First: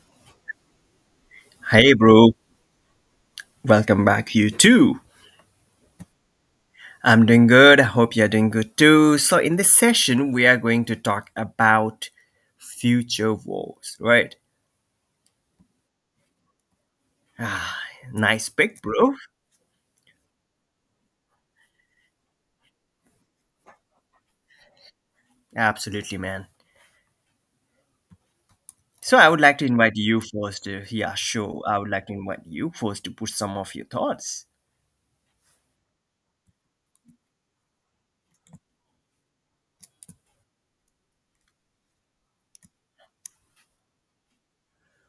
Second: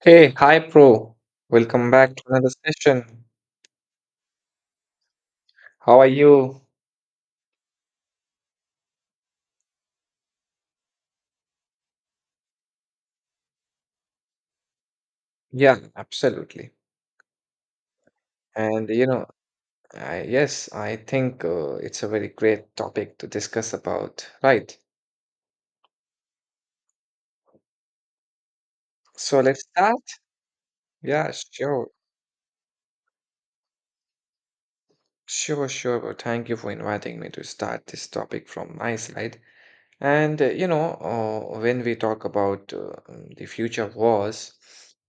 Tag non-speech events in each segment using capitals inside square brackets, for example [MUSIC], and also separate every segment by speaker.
Speaker 1: Hey, hi, Pro. Welcome
Speaker 2: Hey,
Speaker 1: back to
Speaker 2: bro.
Speaker 1: another session.
Speaker 2: Welcome back, you too.
Speaker 1: How are you?
Speaker 2: I'm doing good. I hope you're doing good too. So, in this session, we are going to talk about future wars, right?
Speaker 1: Yeah, absolutely.
Speaker 2: Ah, nice pick,
Speaker 1: And you
Speaker 2: bro.
Speaker 1: know, I think it's a very great topic to discuss about, right?
Speaker 2: Absolutely, man. So, I
Speaker 1: So
Speaker 2: would like
Speaker 1: let's
Speaker 2: to invite
Speaker 1: start.
Speaker 2: you first. To yeah,
Speaker 1: Yeah,
Speaker 2: sure. I would
Speaker 1: sure,
Speaker 2: like to invite you first to put some of your thoughts.
Speaker 1: sure, sure. Well, thank you for inviting me to start this topic from my side. And you know, when we talk about the future wars,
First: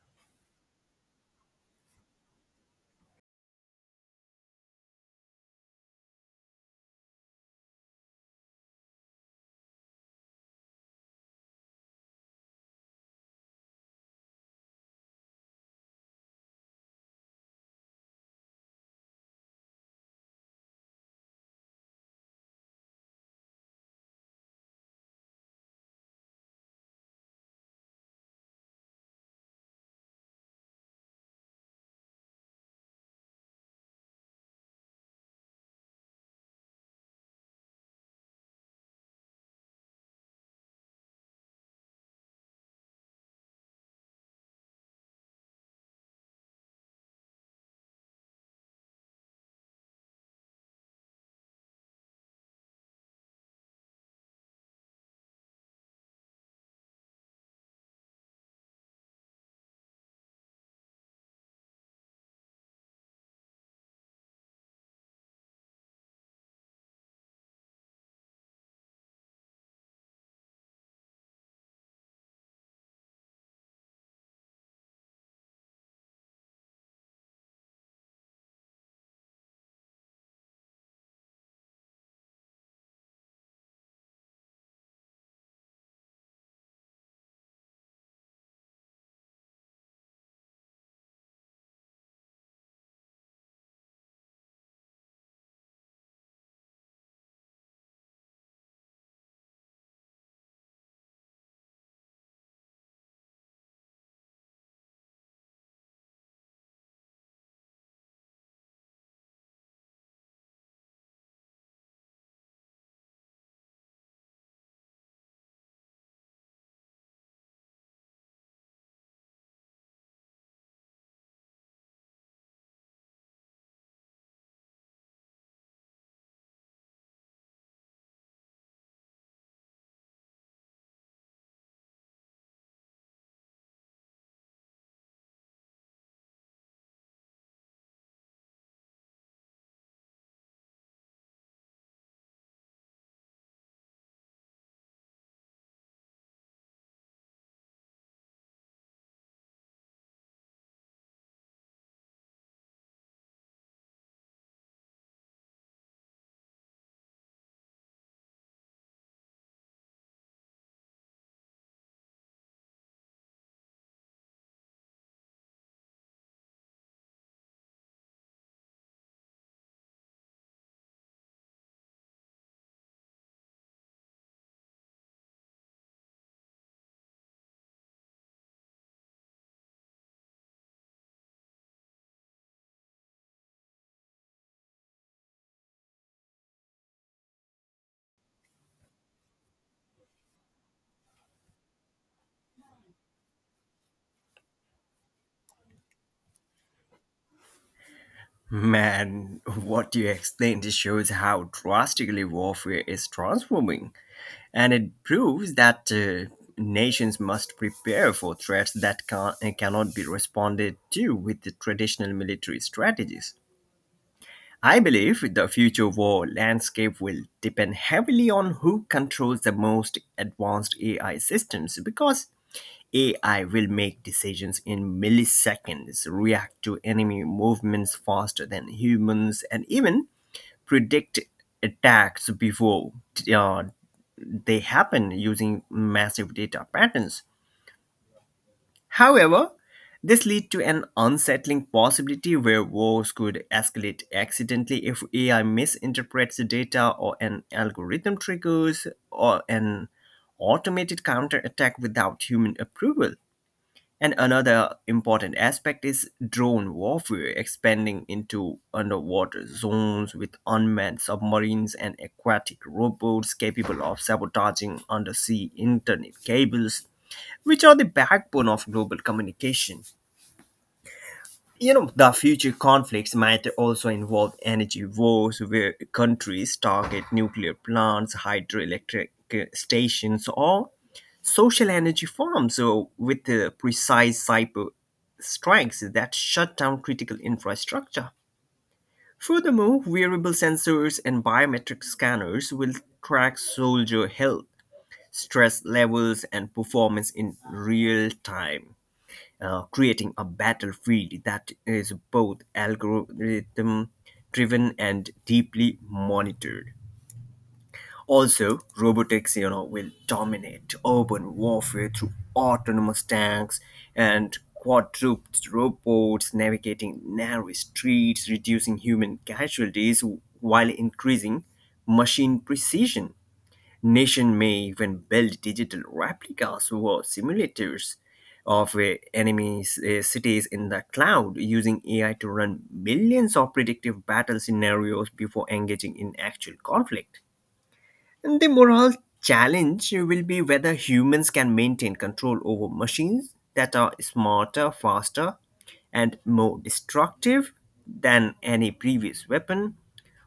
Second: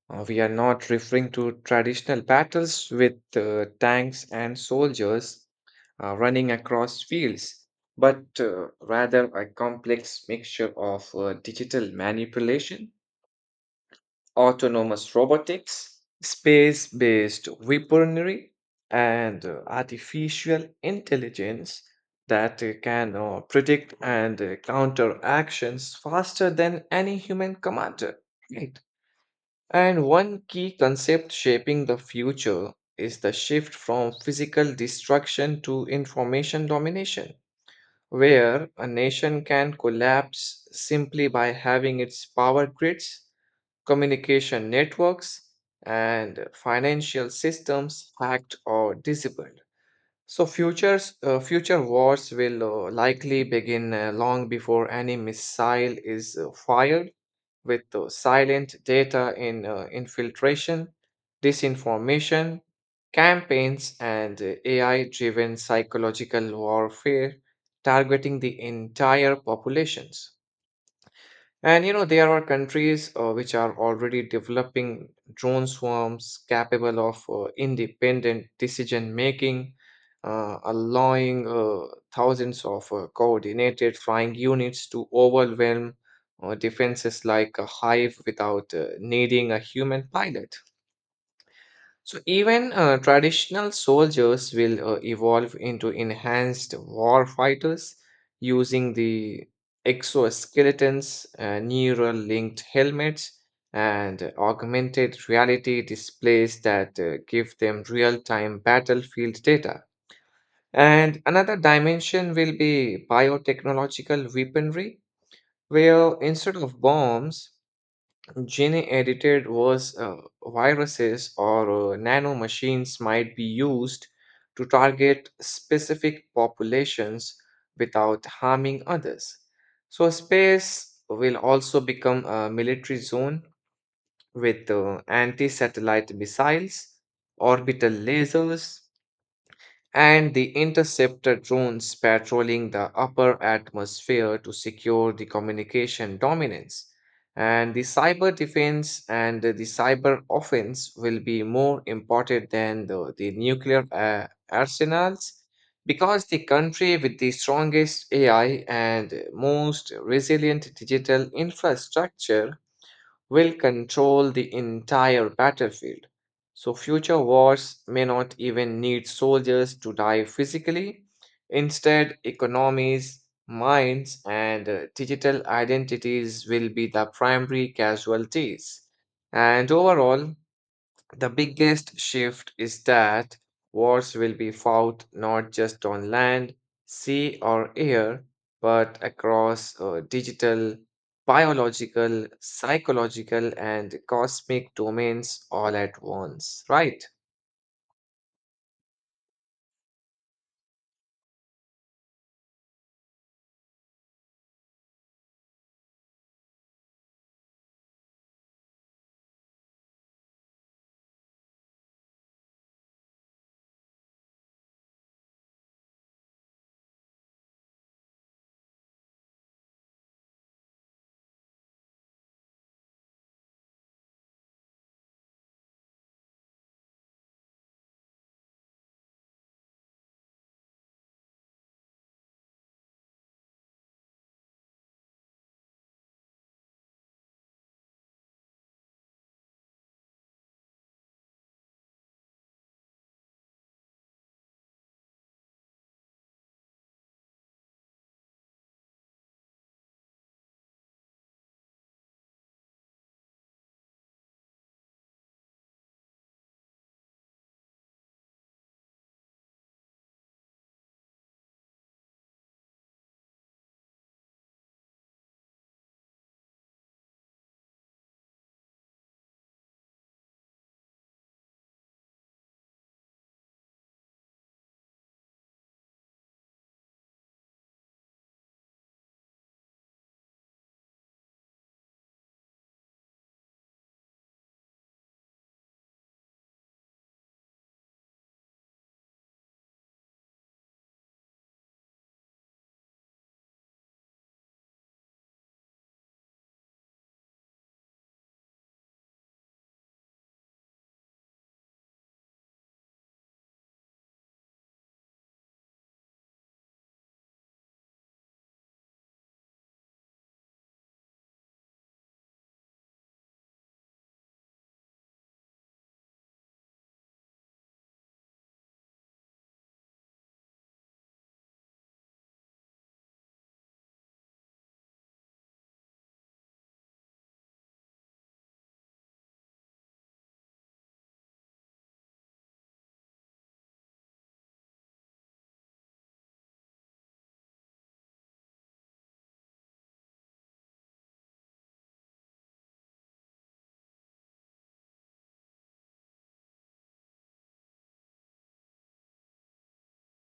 Speaker 1: we are not referring to traditional battles with tanks and soldiers running across fields, but rather a complex mixture of digital manipulation, autonomous robotics, space based weaponry, and artificial intelligence that can predict and counter actions faster than any human commander. Right. And one key concept shaping the future is the shift from physical destruction to information domination, where a nation can collapse simply by having its power grids, communication networks, and financial systems hacked or disabled. So future wars will likely begin long before any missile is fired, with silent data in infiltration, disinformation, campaigns, and AI-driven psychological warfare targeting the entire populations. And you know, there are countries which are already developing drone swarms capable of independent decision making, allowing thousands of coordinated flying units to overwhelm defenses like a hive without needing a human pilot. So even traditional soldiers will evolve into enhanced war fighters using the exoskeletons, neural linked helmets, and augmented reality displays that give them real time battlefield data. And another dimension will be biotechnological weaponry, where instead of bombs, gene edited was viruses or nanomachines might be used to target specific populations without harming others. So, space will also become a military zone with anti satellite missiles, orbital lasers, and the interceptor drones patrolling the upper atmosphere to secure the communication dominance. And the cyber defense and the cyber offense will be more important than the nuclear arsenals, because the country with the strongest AI and most resilient digital infrastructure will control the entire battlefield. So, future wars may not even need soldiers to die physically. Instead, economies, minds, and digital identities will be the primary casualties. And overall, the biggest shift is that wars will be fought not just on land, sea, or air, but across digital, biological, psychological, and cosmic domains all at once, right?
Speaker 2: Man, what you explained shows how drastically warfare is transforming. And it proves that nations must prepare for threats that cannot be responded to with the traditional military strategies. I believe the future war landscape will depend heavily on who controls the most advanced AI systems, because AI will make decisions in milliseconds, react to enemy movements faster than humans, and even predict attacks before uh, they happen using massive data patterns. However, this leads to an unsettling possibility where wars could escalate accidentally if AI misinterprets the data, or an algorithm triggers or an automated counterattack without human approval. And another important aspect is drone warfare expanding into underwater zones with unmanned submarines and aquatic robots capable of sabotaging undersea internet cables, which are the backbone of global communication. You know, the future conflicts might also involve energy wars where countries target nuclear plants, hydroelectric stations, or social energy forms with precise cyber strikes that shut down critical infrastructure. Furthermore, wearable sensors and biometric scanners will track soldier health, stress levels, and performance in real time, creating a battlefield that is both algorithm driven and deeply monitored. Also, robotics, you know, will dominate urban warfare through autonomous tanks and quadruped robots navigating narrow streets, reducing human casualties while increasing machine precision. Nation may even build digital replicas or simulators of enemy cities in the cloud using AI to run millions of predictive battle scenarios before engaging in actual conflict. And the moral challenge will be whether humans can maintain control over machines that are smarter, faster, and more destructive than any previous weapon.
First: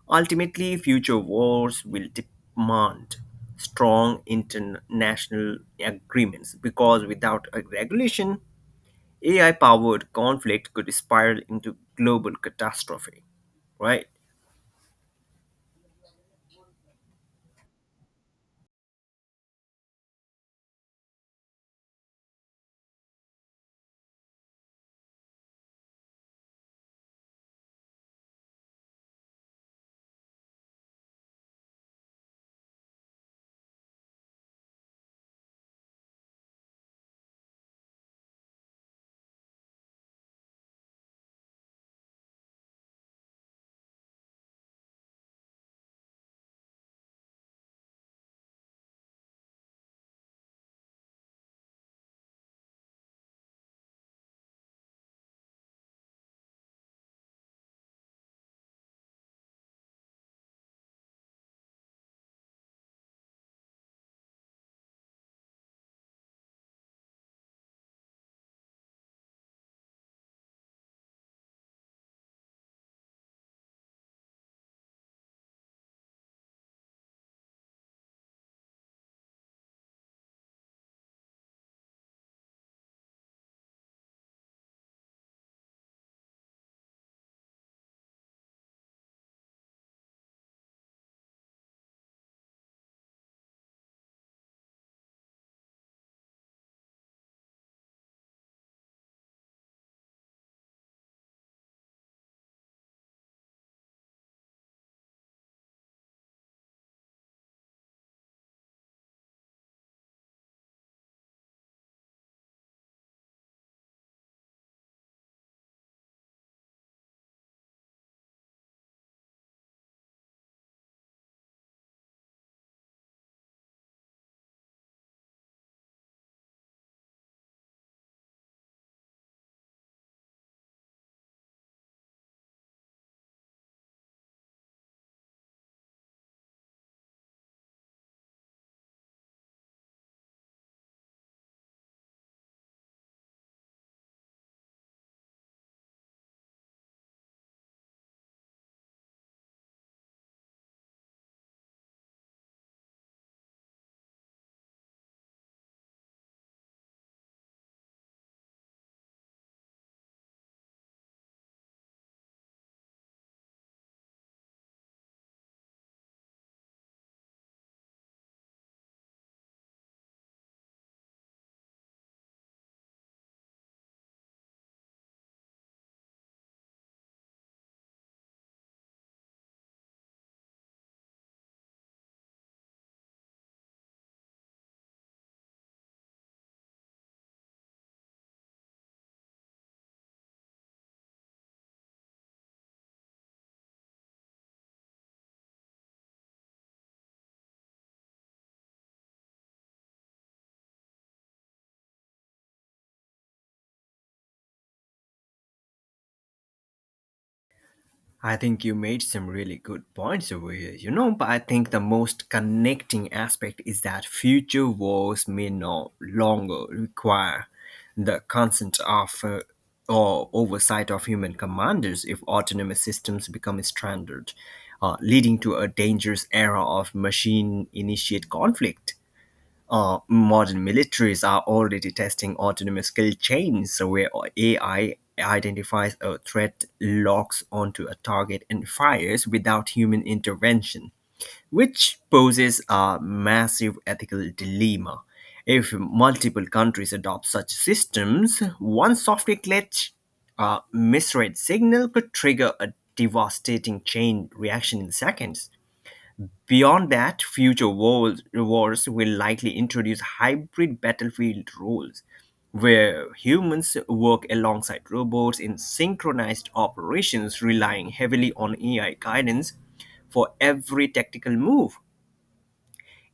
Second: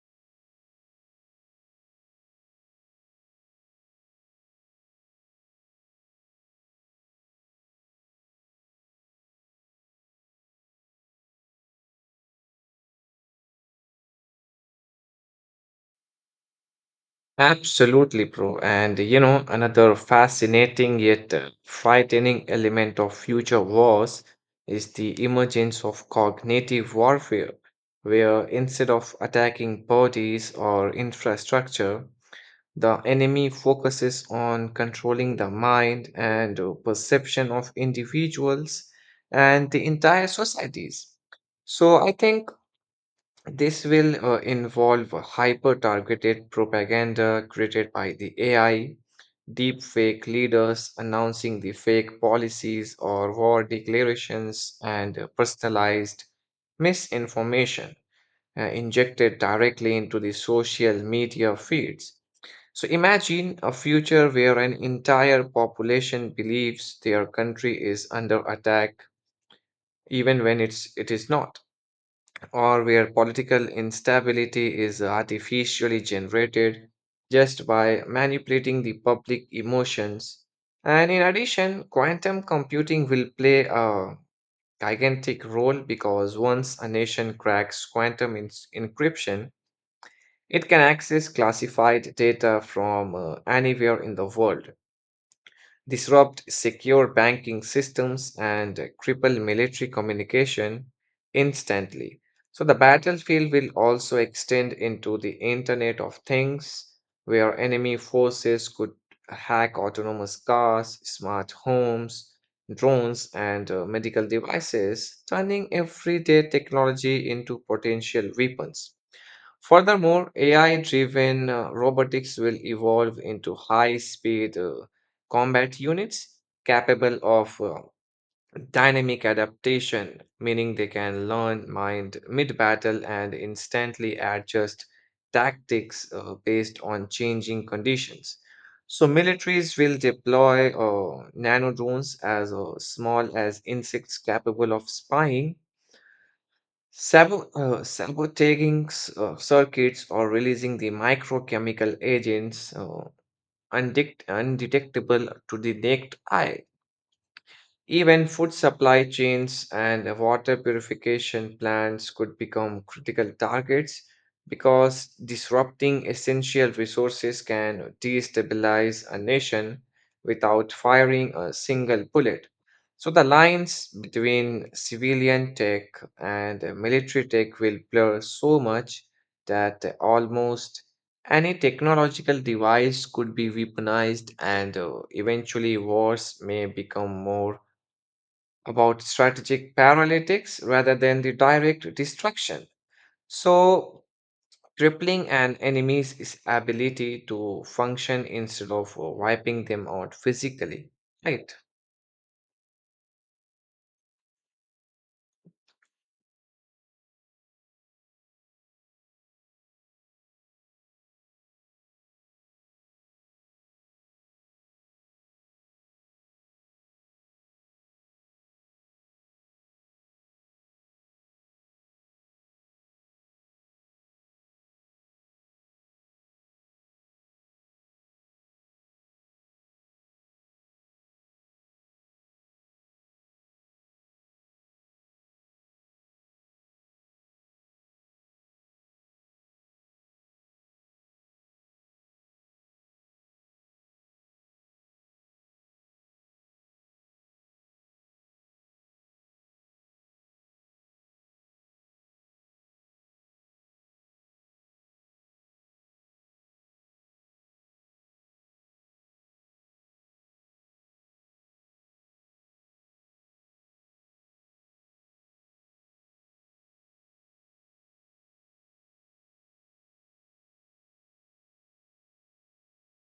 Speaker 2: Ultimately, future wars will demand strong international agreements, because without a regulation, AI powered conflict could spiral into global catastrophe, right?
Speaker 1: Absolutely, bro. And you know, another fascinating yet frightening element of future wars is the emergence of cognitive warfare, where instead of attacking bodies or infrastructure, the enemy focuses on controlling the mind and perception of individuals and the entire societies. So I think this will involve hyper targeted propaganda created by the AI, deep fake leaders announcing the fake policies or war declarations, and personalized misinformation injected directly into the social media feeds. So imagine a future where an entire population believes their country is under attack even when it is not, or where political instability is artificially generated just by manipulating the public emotions. And in addition, quantum computing will play a gigantic role because once a nation cracks encryption, it can access classified data from anywhere in the world, disrupt secure banking systems, and cripple military communication instantly. So, the battlefield will also extend into the Internet of Things, where enemy forces could hack autonomous cars, smart homes, drones, and medical devices, turning everyday technology into potential weapons. Furthermore, AI driven robotics will evolve into high speed combat units capable of dynamic adaptation, meaning they can learn mind mid battle and instantly adjust tactics based on changing conditions. So, militaries will deploy nano drones as small as insects capable of spying, sabotating circuits or releasing the microchemical agents, undetectable to the naked eye. Even food supply chains and water purification plants could become critical targets, because disrupting essential resources can destabilize a nation without firing a single bullet. So the lines between civilian tech and military tech will blur so much that almost any technological device could be weaponized, and eventually wars may become more about strategic paralytics rather than the direct destruction. So, crippling an enemy's is ability to function instead of wiping them out physically. Right.
Speaker 2: I think you made some really good points over here, you know, but I think the most connecting aspect is that future wars may no longer require the consent of or oversight of human commanders if autonomous systems become a standard, leading to a dangerous era of machine initiate conflict. Modern militaries are already testing autonomous kill chains where AI identifies a threat, locks onto a target, and fires without human intervention, which poses a massive ethical dilemma. If multiple countries adopt such systems, one software glitch, a misread signal, could trigger a devastating chain reaction in seconds. Beyond that, future wars will likely introduce hybrid battlefield rules where humans work alongside robots in synchronized operations, relying heavily on AI guidance for every tactical move.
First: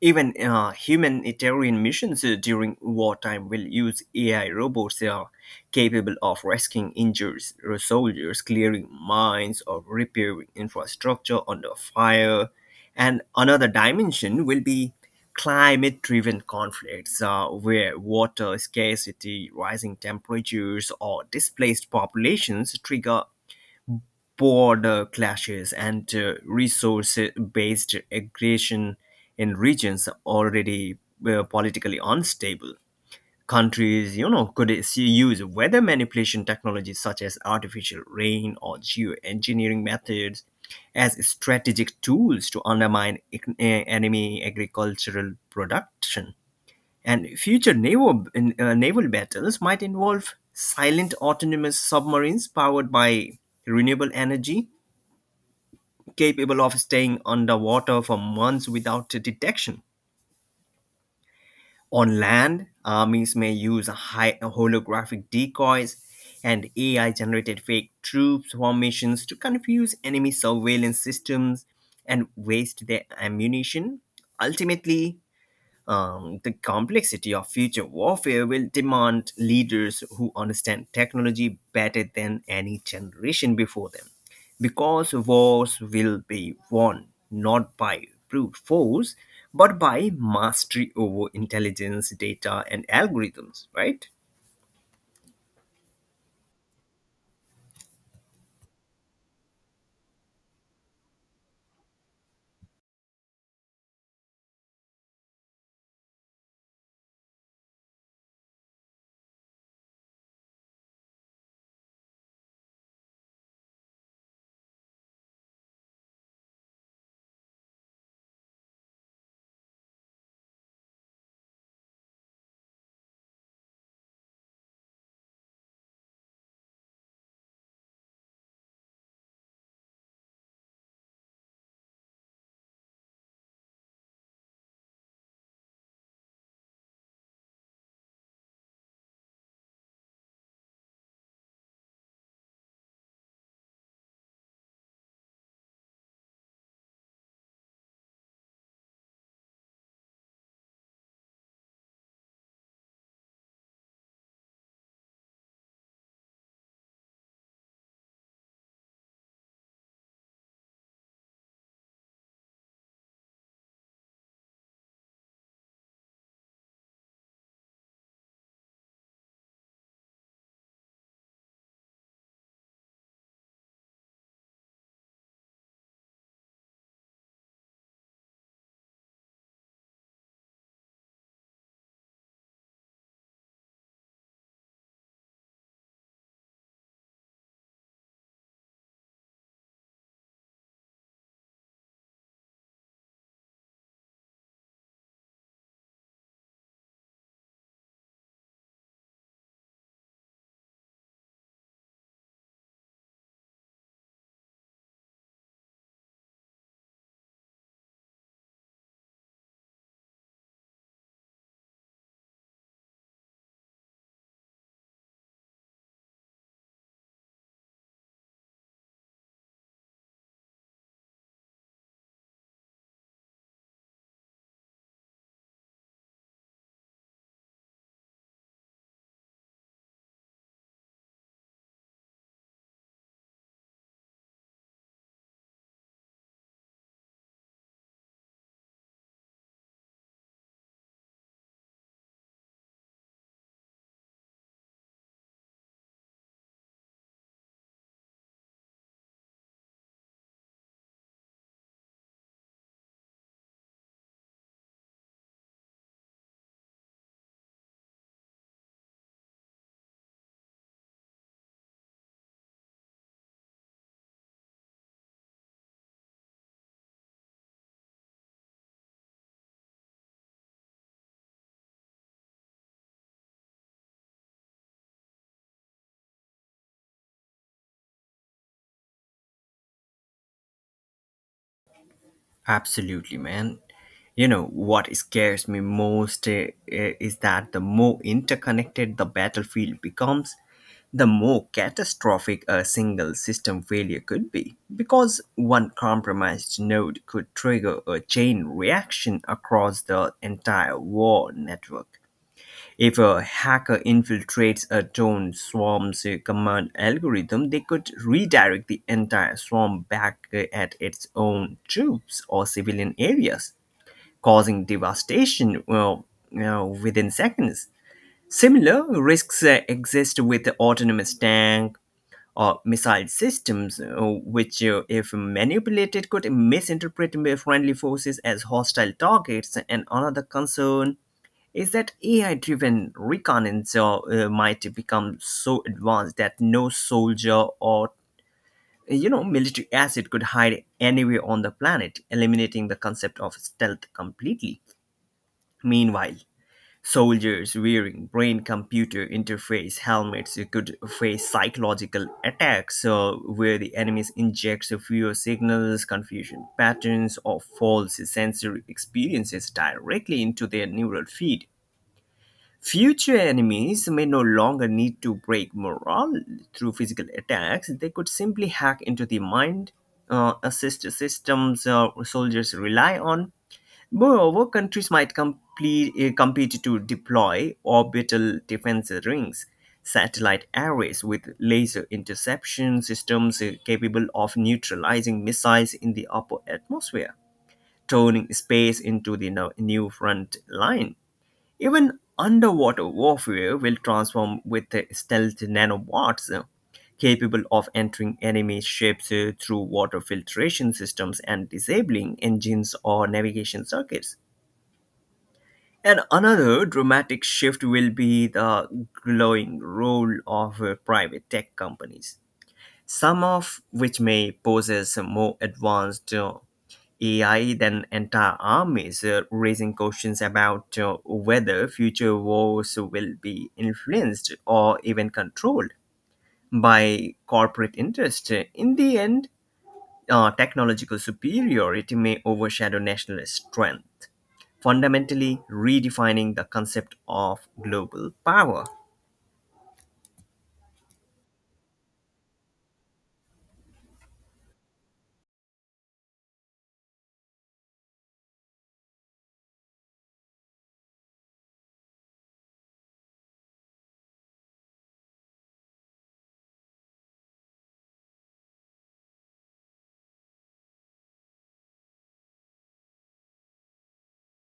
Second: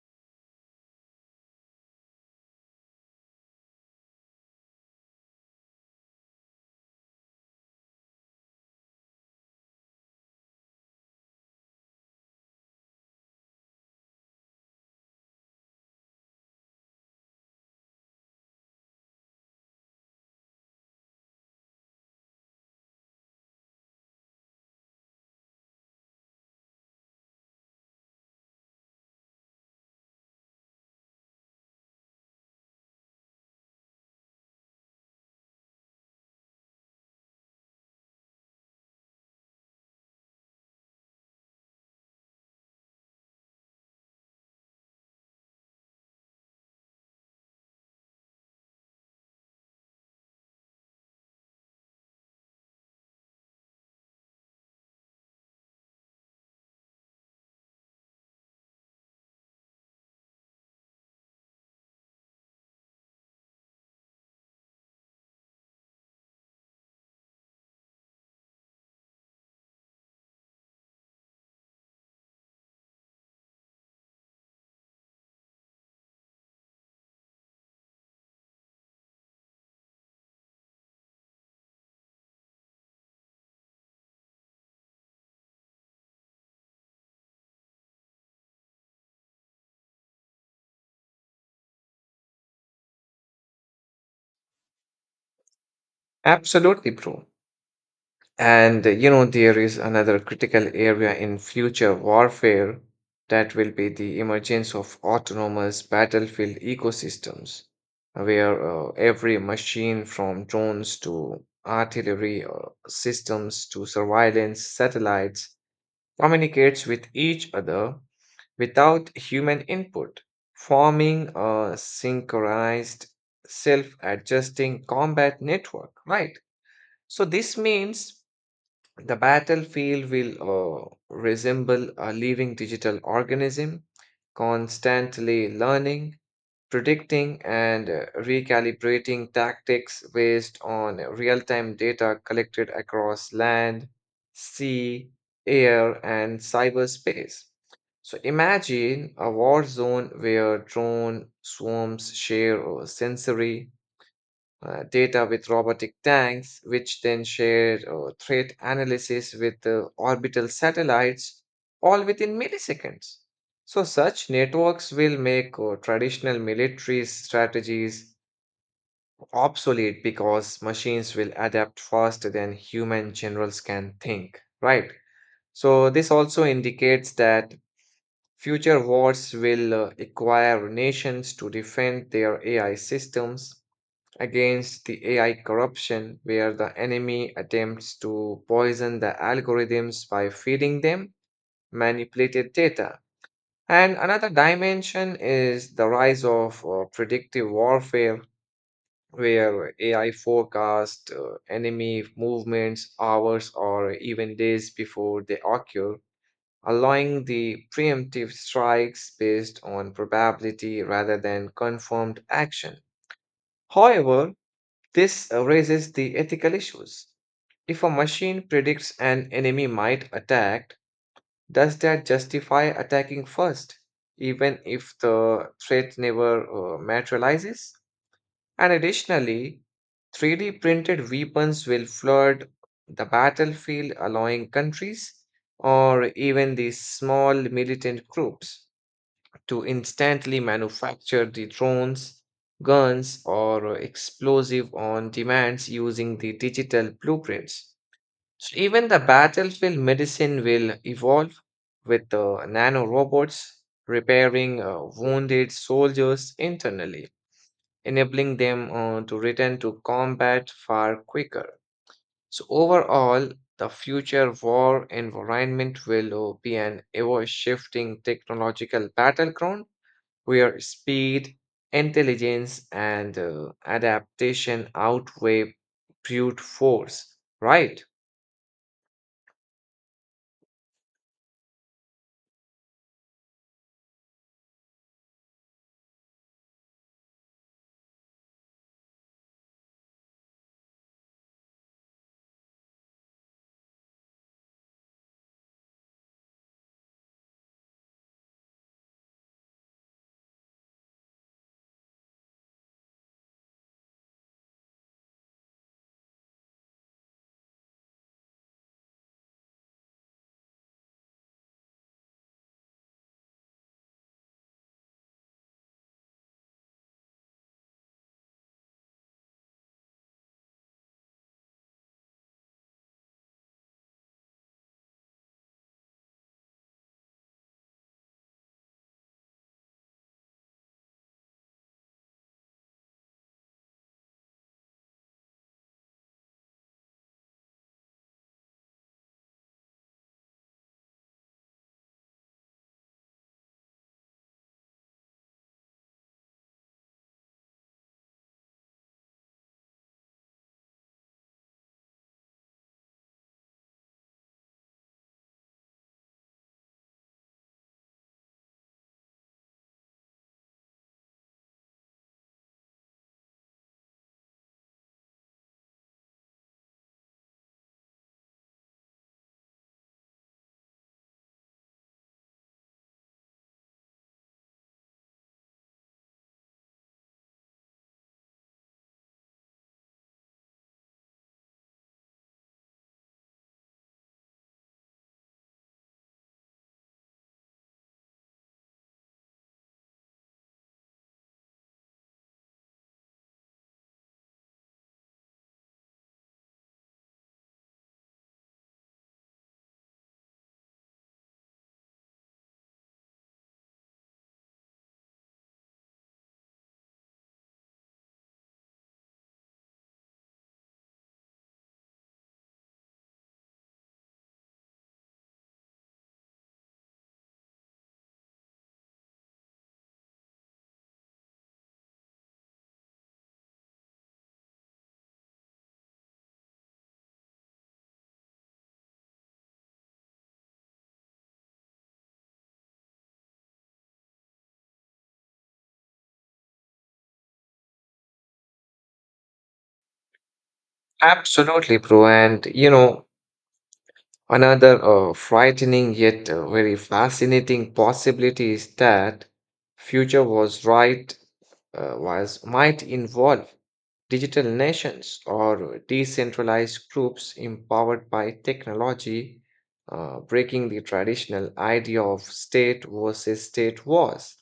Speaker 2: Even humanitarian missions during wartime will use AI robots capable of rescuing injured soldiers, clearing mines, or repairing infrastructure under fire. And another dimension will be climate driven conflicts where water scarcity, rising temperatures, or displaced populations trigger border clashes and resource based aggression in regions already politically unstable. Countries, you know, could use weather manipulation technologies such as artificial rain or geoengineering methods as strategic tools to undermine enemy agricultural production. And future naval battles might involve silent autonomous submarines powered by renewable energy, capable of staying underwater for months without detection. On land, armies may use high holographic decoys and AI generated fake troops formations to confuse enemy surveillance systems and waste their ammunition. Ultimately, the complexity of future warfare will demand leaders who understand technology better than any generation before them, because wars will be won not by brute force, but by mastery over intelligence, data, and algorithms, right?
Speaker 1: Absolutely, bro. And you know, there is another critical area in future warfare that will be the emergence of autonomous battlefield ecosystems, where every machine from drones to artillery systems to surveillance satellites communicates with each other without human input, forming a synchronized, self adjusting combat network, right? So, this means the battlefield will resemble a living digital organism, constantly learning, predicting, and recalibrating tactics based on real time data collected across land, sea, air, and cyberspace. So imagine a war zone where drone swarms share sensory data with robotic tanks, which then share threat analysis with orbital satellites, all within milliseconds. So, such networks will make traditional military strategies obsolete, because machines will adapt faster than human generals can think, right? So, this also indicates that future wars will require nations to defend their AI systems against the AI corruption, where the enemy attempts to poison the algorithms by feeding them manipulated data. And another dimension is the rise of predictive warfare, where AI forecast enemy movements hours or even days before they occur, allowing the preemptive strikes based on probability rather than confirmed action. However, this raises the ethical issues. If a machine predicts an enemy might attack, does that justify attacking first, even if the threat never materializes? And additionally, 3D printed weapons will flood the battlefield, allowing countries or even these small militant groups to instantly manufacture the drones, guns, or explosive on demands using the digital blueprints. So even the battlefield medicine will evolve with the nano robots repairing wounded soldiers internally, enabling them to return to combat far quicker. So overall, the future war environment will be an ever-shifting technological battleground where speed, intelligence, and adaptation outweigh brute force, right?
Speaker 2: Absolutely, man. You know, what scares me most is that the more interconnected the battlefield becomes, the more catastrophic a single system failure could be, because one compromised node could trigger a chain reaction across the entire war network. If a hacker infiltrates a drone swarm's command algorithm, they could redirect the entire swarm back at its own troops or civilian areas, causing devastation, well, you know, within seconds. Similar risks exist with autonomous tank or missile systems, which if manipulated, could misinterpret friendly forces as hostile targets. And another concern is that AI driven reconnaissance might become so advanced that no soldier or, you know, military asset could hide anywhere on the planet, eliminating the concept of stealth completely. Meanwhile, soldiers wearing brain computer interface helmets could face psychological attacks where the enemies inject fewer signals, confusion patterns, or false sensory experiences directly into their neural feed. Future enemies may no longer need to break morale through physical attacks. They could simply hack into the mind, assist systems soldiers rely on. Moreover, countries might compete to deploy orbital defense rings, satellite arrays with laser interception systems capable of neutralizing missiles in the upper atmosphere, turning space into the new front line. Even underwater warfare will transform with the stealth nanobots capable of entering enemy ships through water filtration systems, and disabling engines or navigation circuits. And another dramatic shift will be the growing role of private tech companies, some of which may possess more advanced AI than entire armies, raising questions about whether future wars will be influenced or even controlled by corporate interest. In the end, technological superiority may overshadow national strength, fundamentally redefining the concept of global power.
Speaker 1: Absolutely, bro. And you know, another frightening yet very fascinating possibility is that future was right was might involve digital nations or decentralized groups empowered by technology, breaking the traditional idea of state versus state wars.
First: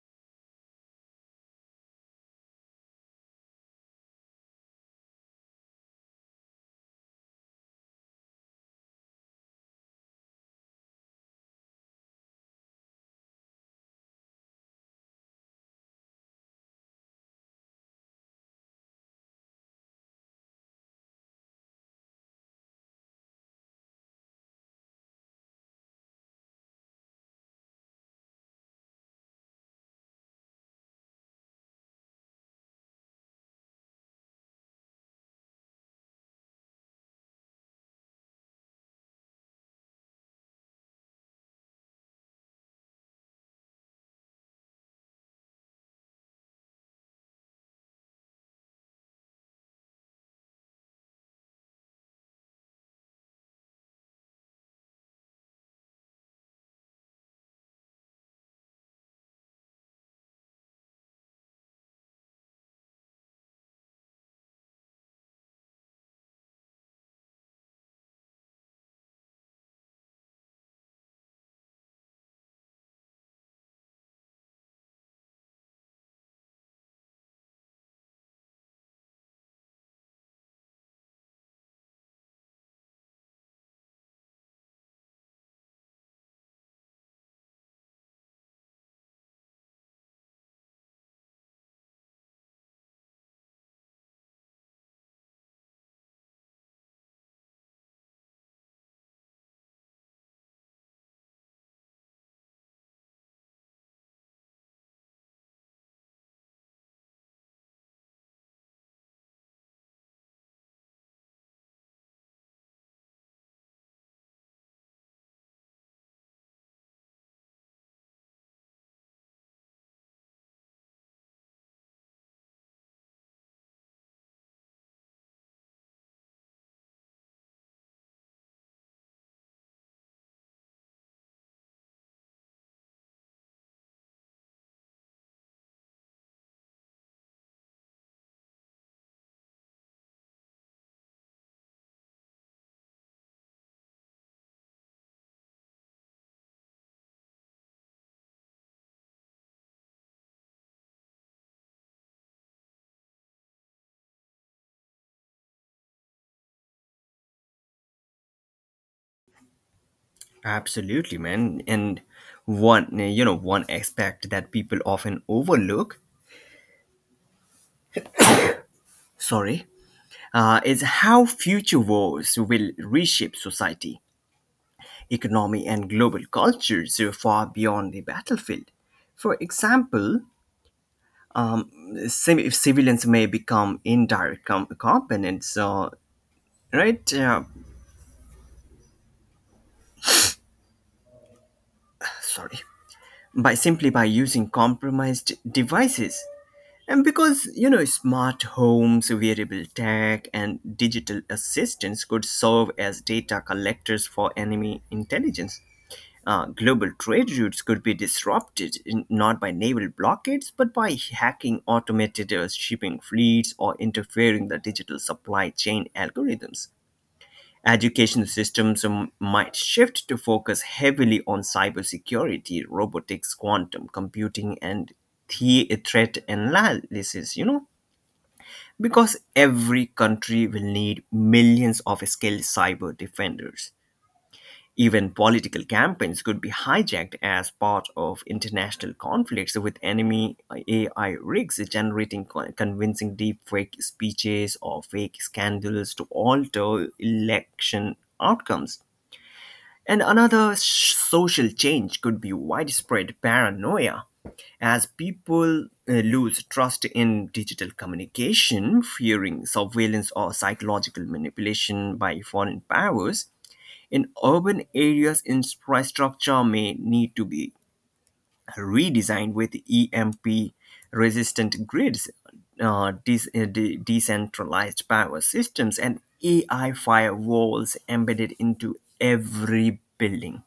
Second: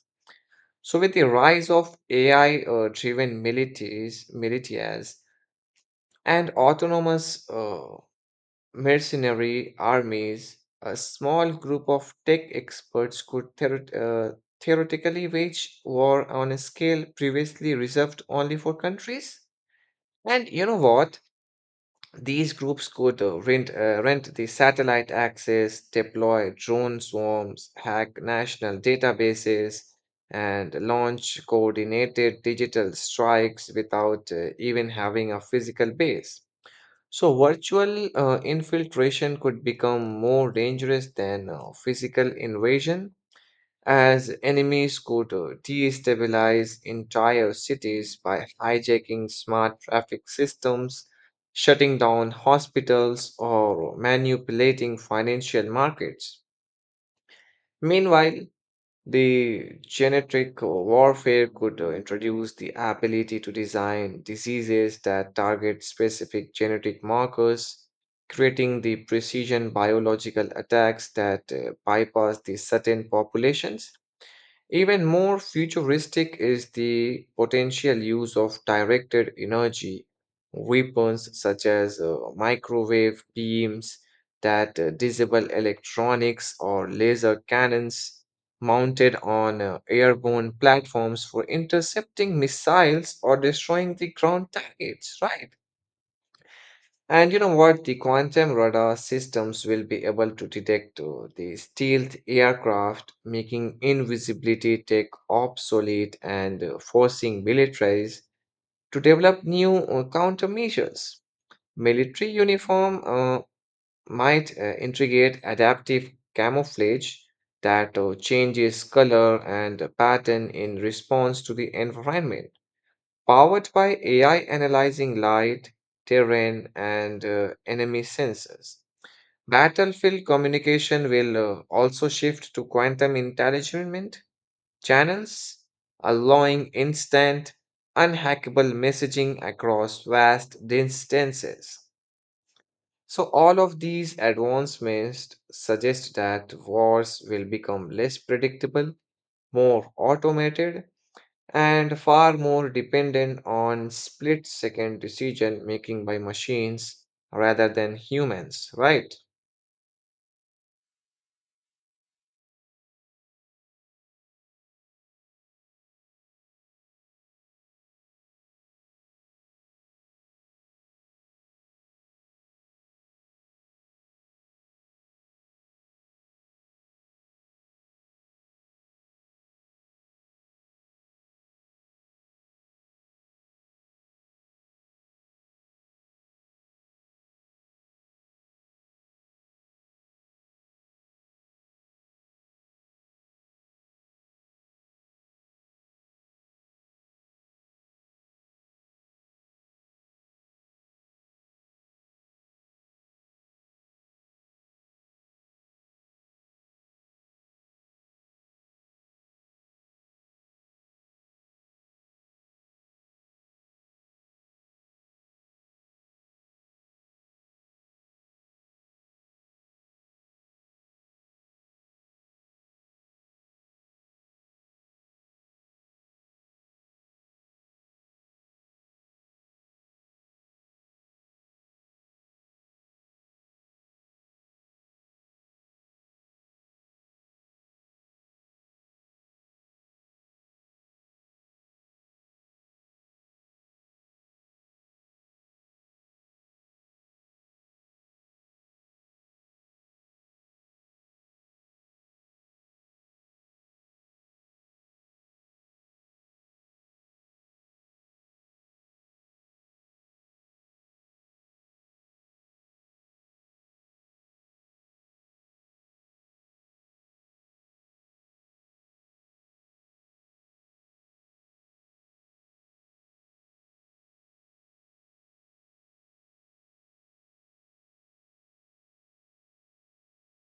Speaker 1: So, with the rise of AI-driven militias and autonomous mercenary armies, a small group of tech experts could theoretically wage war on a scale previously reserved only for countries. And you know what? These groups could rent the satellite access, deploy drone swarms, hack national databases, and launch coordinated digital strikes without even having a physical base. So, virtual infiltration could become more dangerous than physical invasion, as enemy scooter destabilize entire cities by hijacking smart traffic systems, shutting down hospitals, or manipulating financial markets. Meanwhile, the genetic warfare could introduce the ability to design diseases that target specific genetic markers, creating the precision biological attacks that bypass the certain populations. Even more futuristic is the potential use of directed energy weapons such as microwave beams that disable electronics, or laser cannons mounted on airborne platforms for intercepting missiles or destroying the ground targets, right? And you know what? The quantum radar systems will be able to detect the stealth aircraft, making invisibility tech obsolete and forcing militaries to develop new countermeasures. Military uniform might integrate adaptive camouflage that changes color and pattern in response to the environment, powered by AI analyzing light, terrain, and enemy sensors. Battlefield communication will also shift to quantum intelligent channels, allowing instant, unhackable messaging across vast distances. So, all of these advancements suggest that wars will become less predictable, more automated, and far more dependent on split second decision making by machines rather than humans, right?
Speaker 2: Absolutely, man. And one, you know, one aspect that people often overlook. Sorry, is how future wars will reshape society, economy, and global cultures far beyond the battlefield. For example, if civilians may become indirect components, right? Uh, sorry, by simply by using compromised devices. And because, you know, smart homes, wearable tech, and digital assistants could serve as data collectors for enemy intelligence. Global trade routes could be disrupted in, not by naval blockades, but by hacking automated shipping fleets or interfering the digital supply chain algorithms. Education systems might shift to focus heavily on cybersecurity, robotics, quantum computing, and threat analysis. You know, because every country will need millions of skilled cyber defenders. Even political campaigns could be hijacked as part of international conflicts, with enemy AI rigs generating convincing deepfake speeches or fake scandals to alter election outcomes. And another social change could be widespread paranoia, as people lose trust in digital communication, fearing surveillance or psychological manipulation by foreign powers. In urban areas, infrastructure may need to be redesigned with EMP resistant grids, decentralized power systems, and AI firewalls embedded into every building.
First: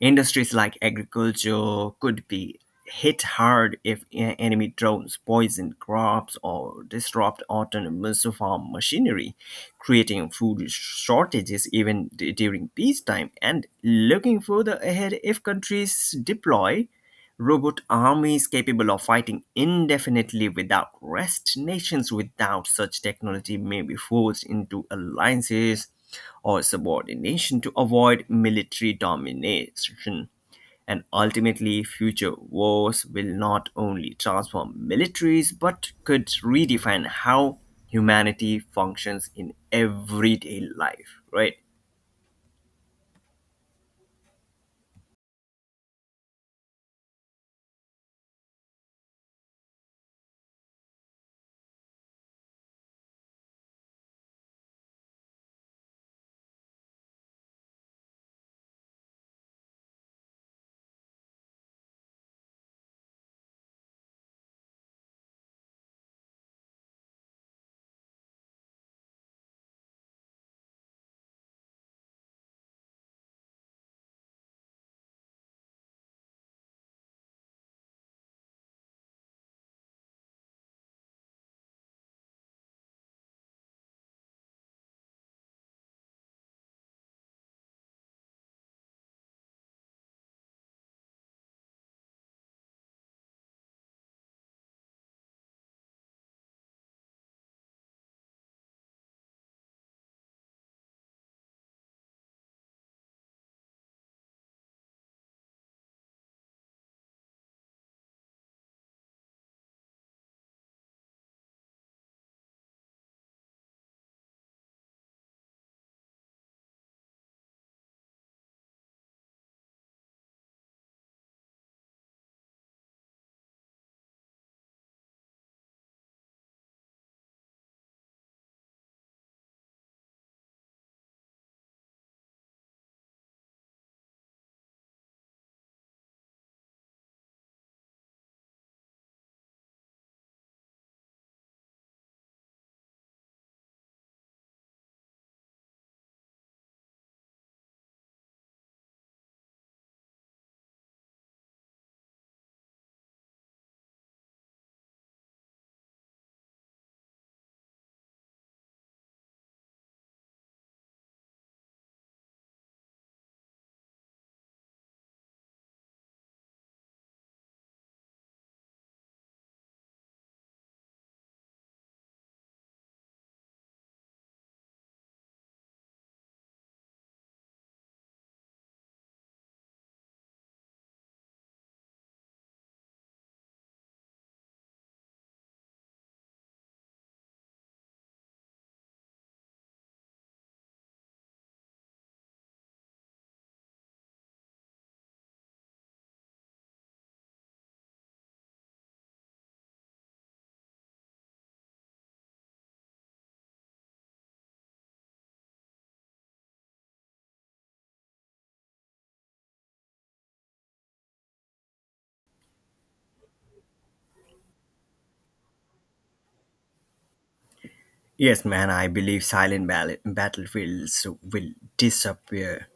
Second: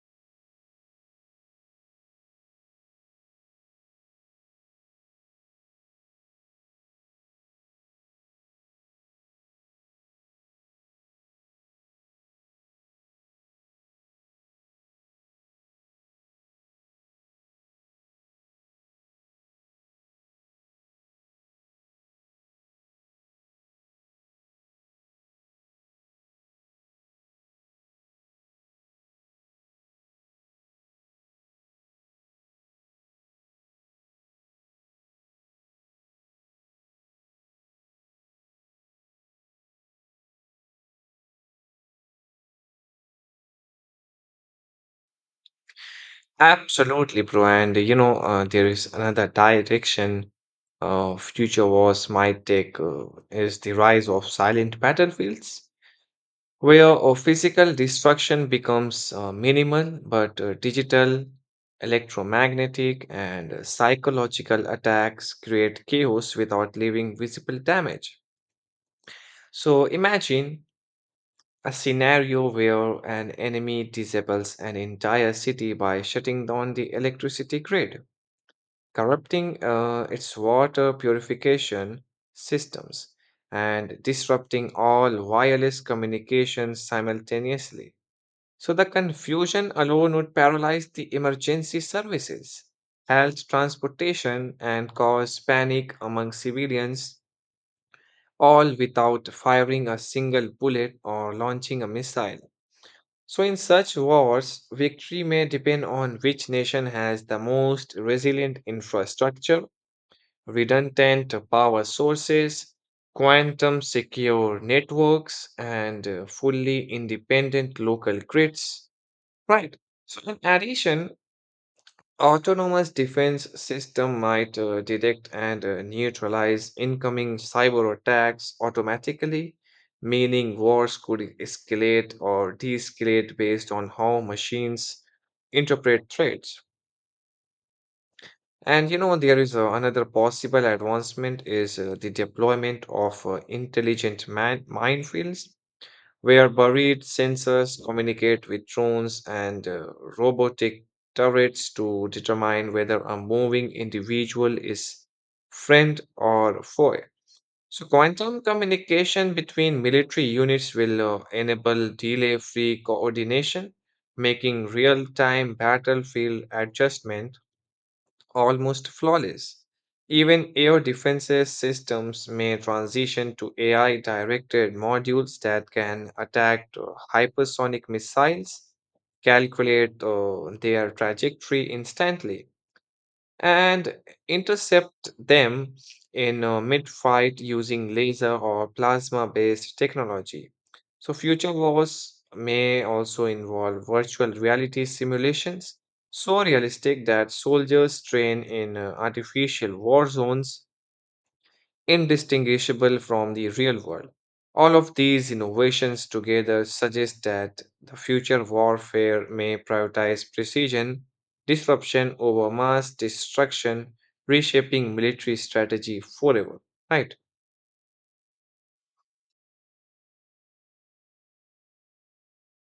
Speaker 2: Industries like agriculture could be hit hard if enemy drones poison crops or disrupt autonomous farm machinery, creating food shortages even during peacetime. And looking further ahead, if countries deploy robot armies capable of fighting indefinitely without rest, nations without such technology may be forced into alliances or subordination to avoid military domination. And ultimately, future wars will not only transform militaries but could redefine how humanity functions in everyday life, right?
Speaker 1: Absolutely, bro. And you know, there is another direction future wars might take, is the rise of silent battlefields, where physical destruction becomes minimal, but digital, electromagnetic, and psychological attacks create chaos without leaving visible damage. So imagine a scenario where an enemy disables an entire city by shutting down the electricity grid, corrupting its water purification systems, and disrupting all wireless communications simultaneously. So the confusion alone would paralyze the emergency services, halt transportation, and cause panic among civilians, all without firing a single bullet or launching a missile. So, in such wars, victory may depend on which nation has the most resilient infrastructure, redundant power sources, quantum secure networks, and fully independent local grids. Right. So, in addition, autonomous defense system might detect and neutralize incoming cyber attacks automatically, meaning wars could escalate or de-escalate based on how machines interpret threats. And you know, there is another possible advancement is the deployment of intelligent minefields where buried sensors communicate with drones and robotic turrets to determine whether a moving individual is friend or foe. So, quantum communication between military units will enable delay free coordination, making real time battlefield adjustment almost flawless. Even air defenses systems may transition to AI directed modules that can attack hypersonic missiles, calculate their trajectory instantly, and intercept them in mid-fight using laser or plasma-based technology. So future wars may also involve virtual reality simulations, so realistic that soldiers train in artificial war zones indistinguishable from the real world. All of these innovations together suggest that the future warfare may prioritize precision, disruption over mass destruction, reshaping military strategy forever. Right.
Speaker 2: Yes, man, I believe silent battlefields will disappear.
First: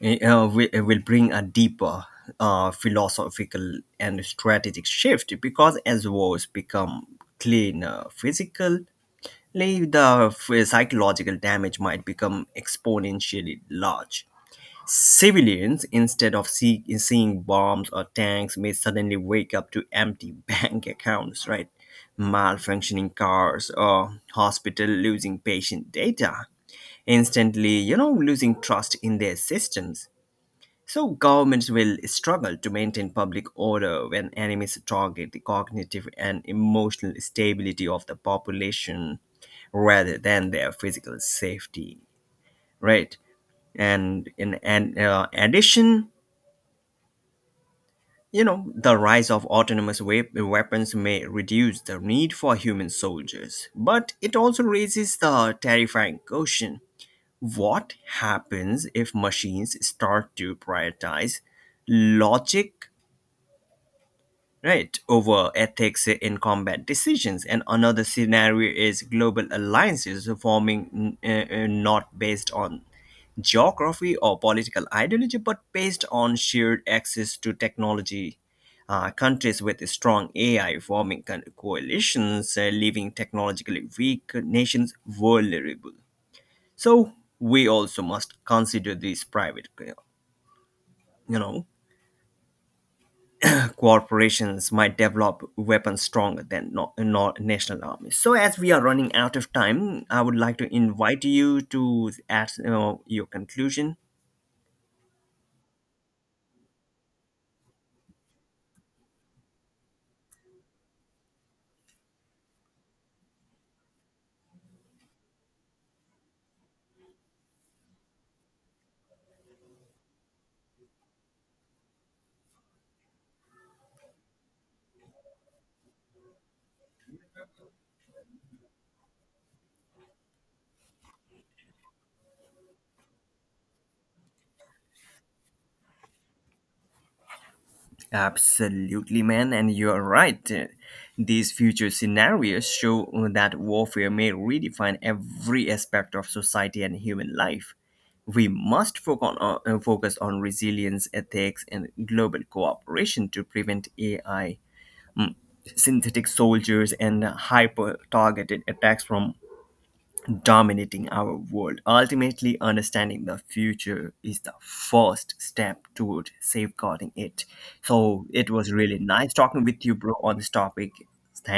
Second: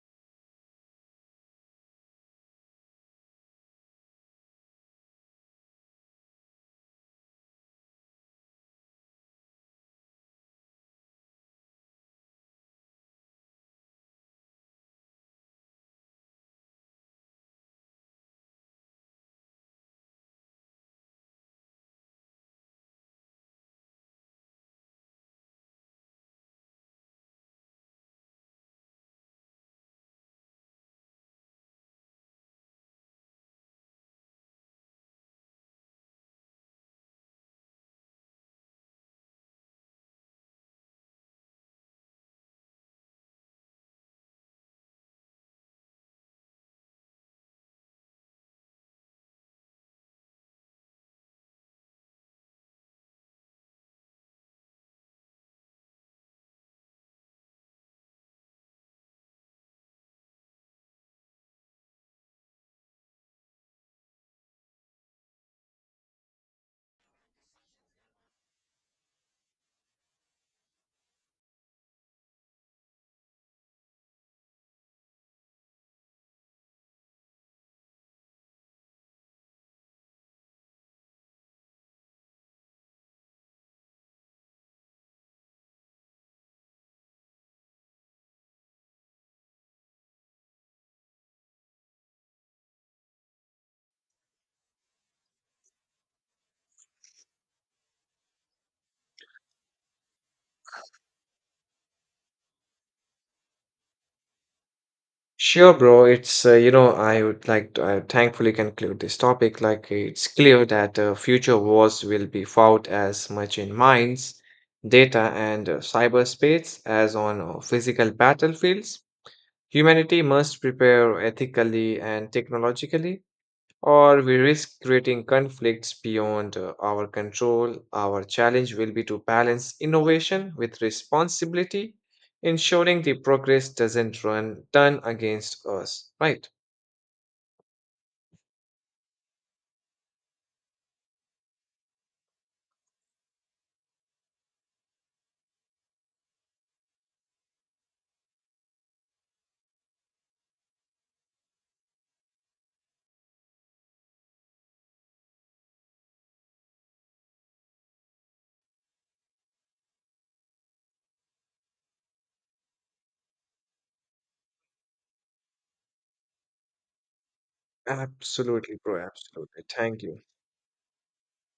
Speaker 2: You will bring a deeper philosophical and strategic shift, because as wars become cleaner physical, like, the psychological damage might become exponentially large. Civilians, instead of seeing bombs or tanks, may suddenly wake up to empty [LAUGHS] bank accounts, right? Malfunctioning cars or hospital losing patient data, instantly, you know, losing trust in their systems. So governments will struggle to maintain public order when enemies target the cognitive and emotional stability of the population rather than their physical safety, right? And in and addition, you know, the rise of autonomous weapons may reduce the need for human soldiers, but it also raises the terrifying question: what happens if machines start to prioritize logic right over ethics in combat decisions? And another scenario is global alliances forming, not based on geography or political ideology, but based on shared access to technology. Countries with strong AI forming coalitions, leaving technologically weak nations vulnerable. So we also must consider these private, you know, corporations might develop weapons stronger than national armies. So, as we are running out of time, I would like to invite you to add your conclusion.
Speaker 1: Sure, bro. It's you know, I would like to thankfully conclude this topic. Like, it's clear that future wars will be fought as much in minds, data, and cyberspace as on physical battlefields. Humanity must prepare ethically and technologically, or we risk creating conflicts beyond our control. Our challenge will be to balance innovation with responsibility, ensuring the progress doesn't run turn against us. Right?
Speaker 2: Absolutely, man, and you're right. These future scenarios show that warfare may redefine every aspect of society and human life. We must focus on, resilience, ethics, and global cooperation to prevent AI synthetic soldiers, and hyper targeted attacks from dominating our world. Ultimately, understanding the future is the first step toward safeguarding it. So, it was
Speaker 1: Absolutely,
Speaker 2: really
Speaker 1: bro.
Speaker 2: nice
Speaker 1: Absolutely.
Speaker 2: talking with you,
Speaker 1: Thank
Speaker 2: bro,
Speaker 1: you.
Speaker 2: on this topic.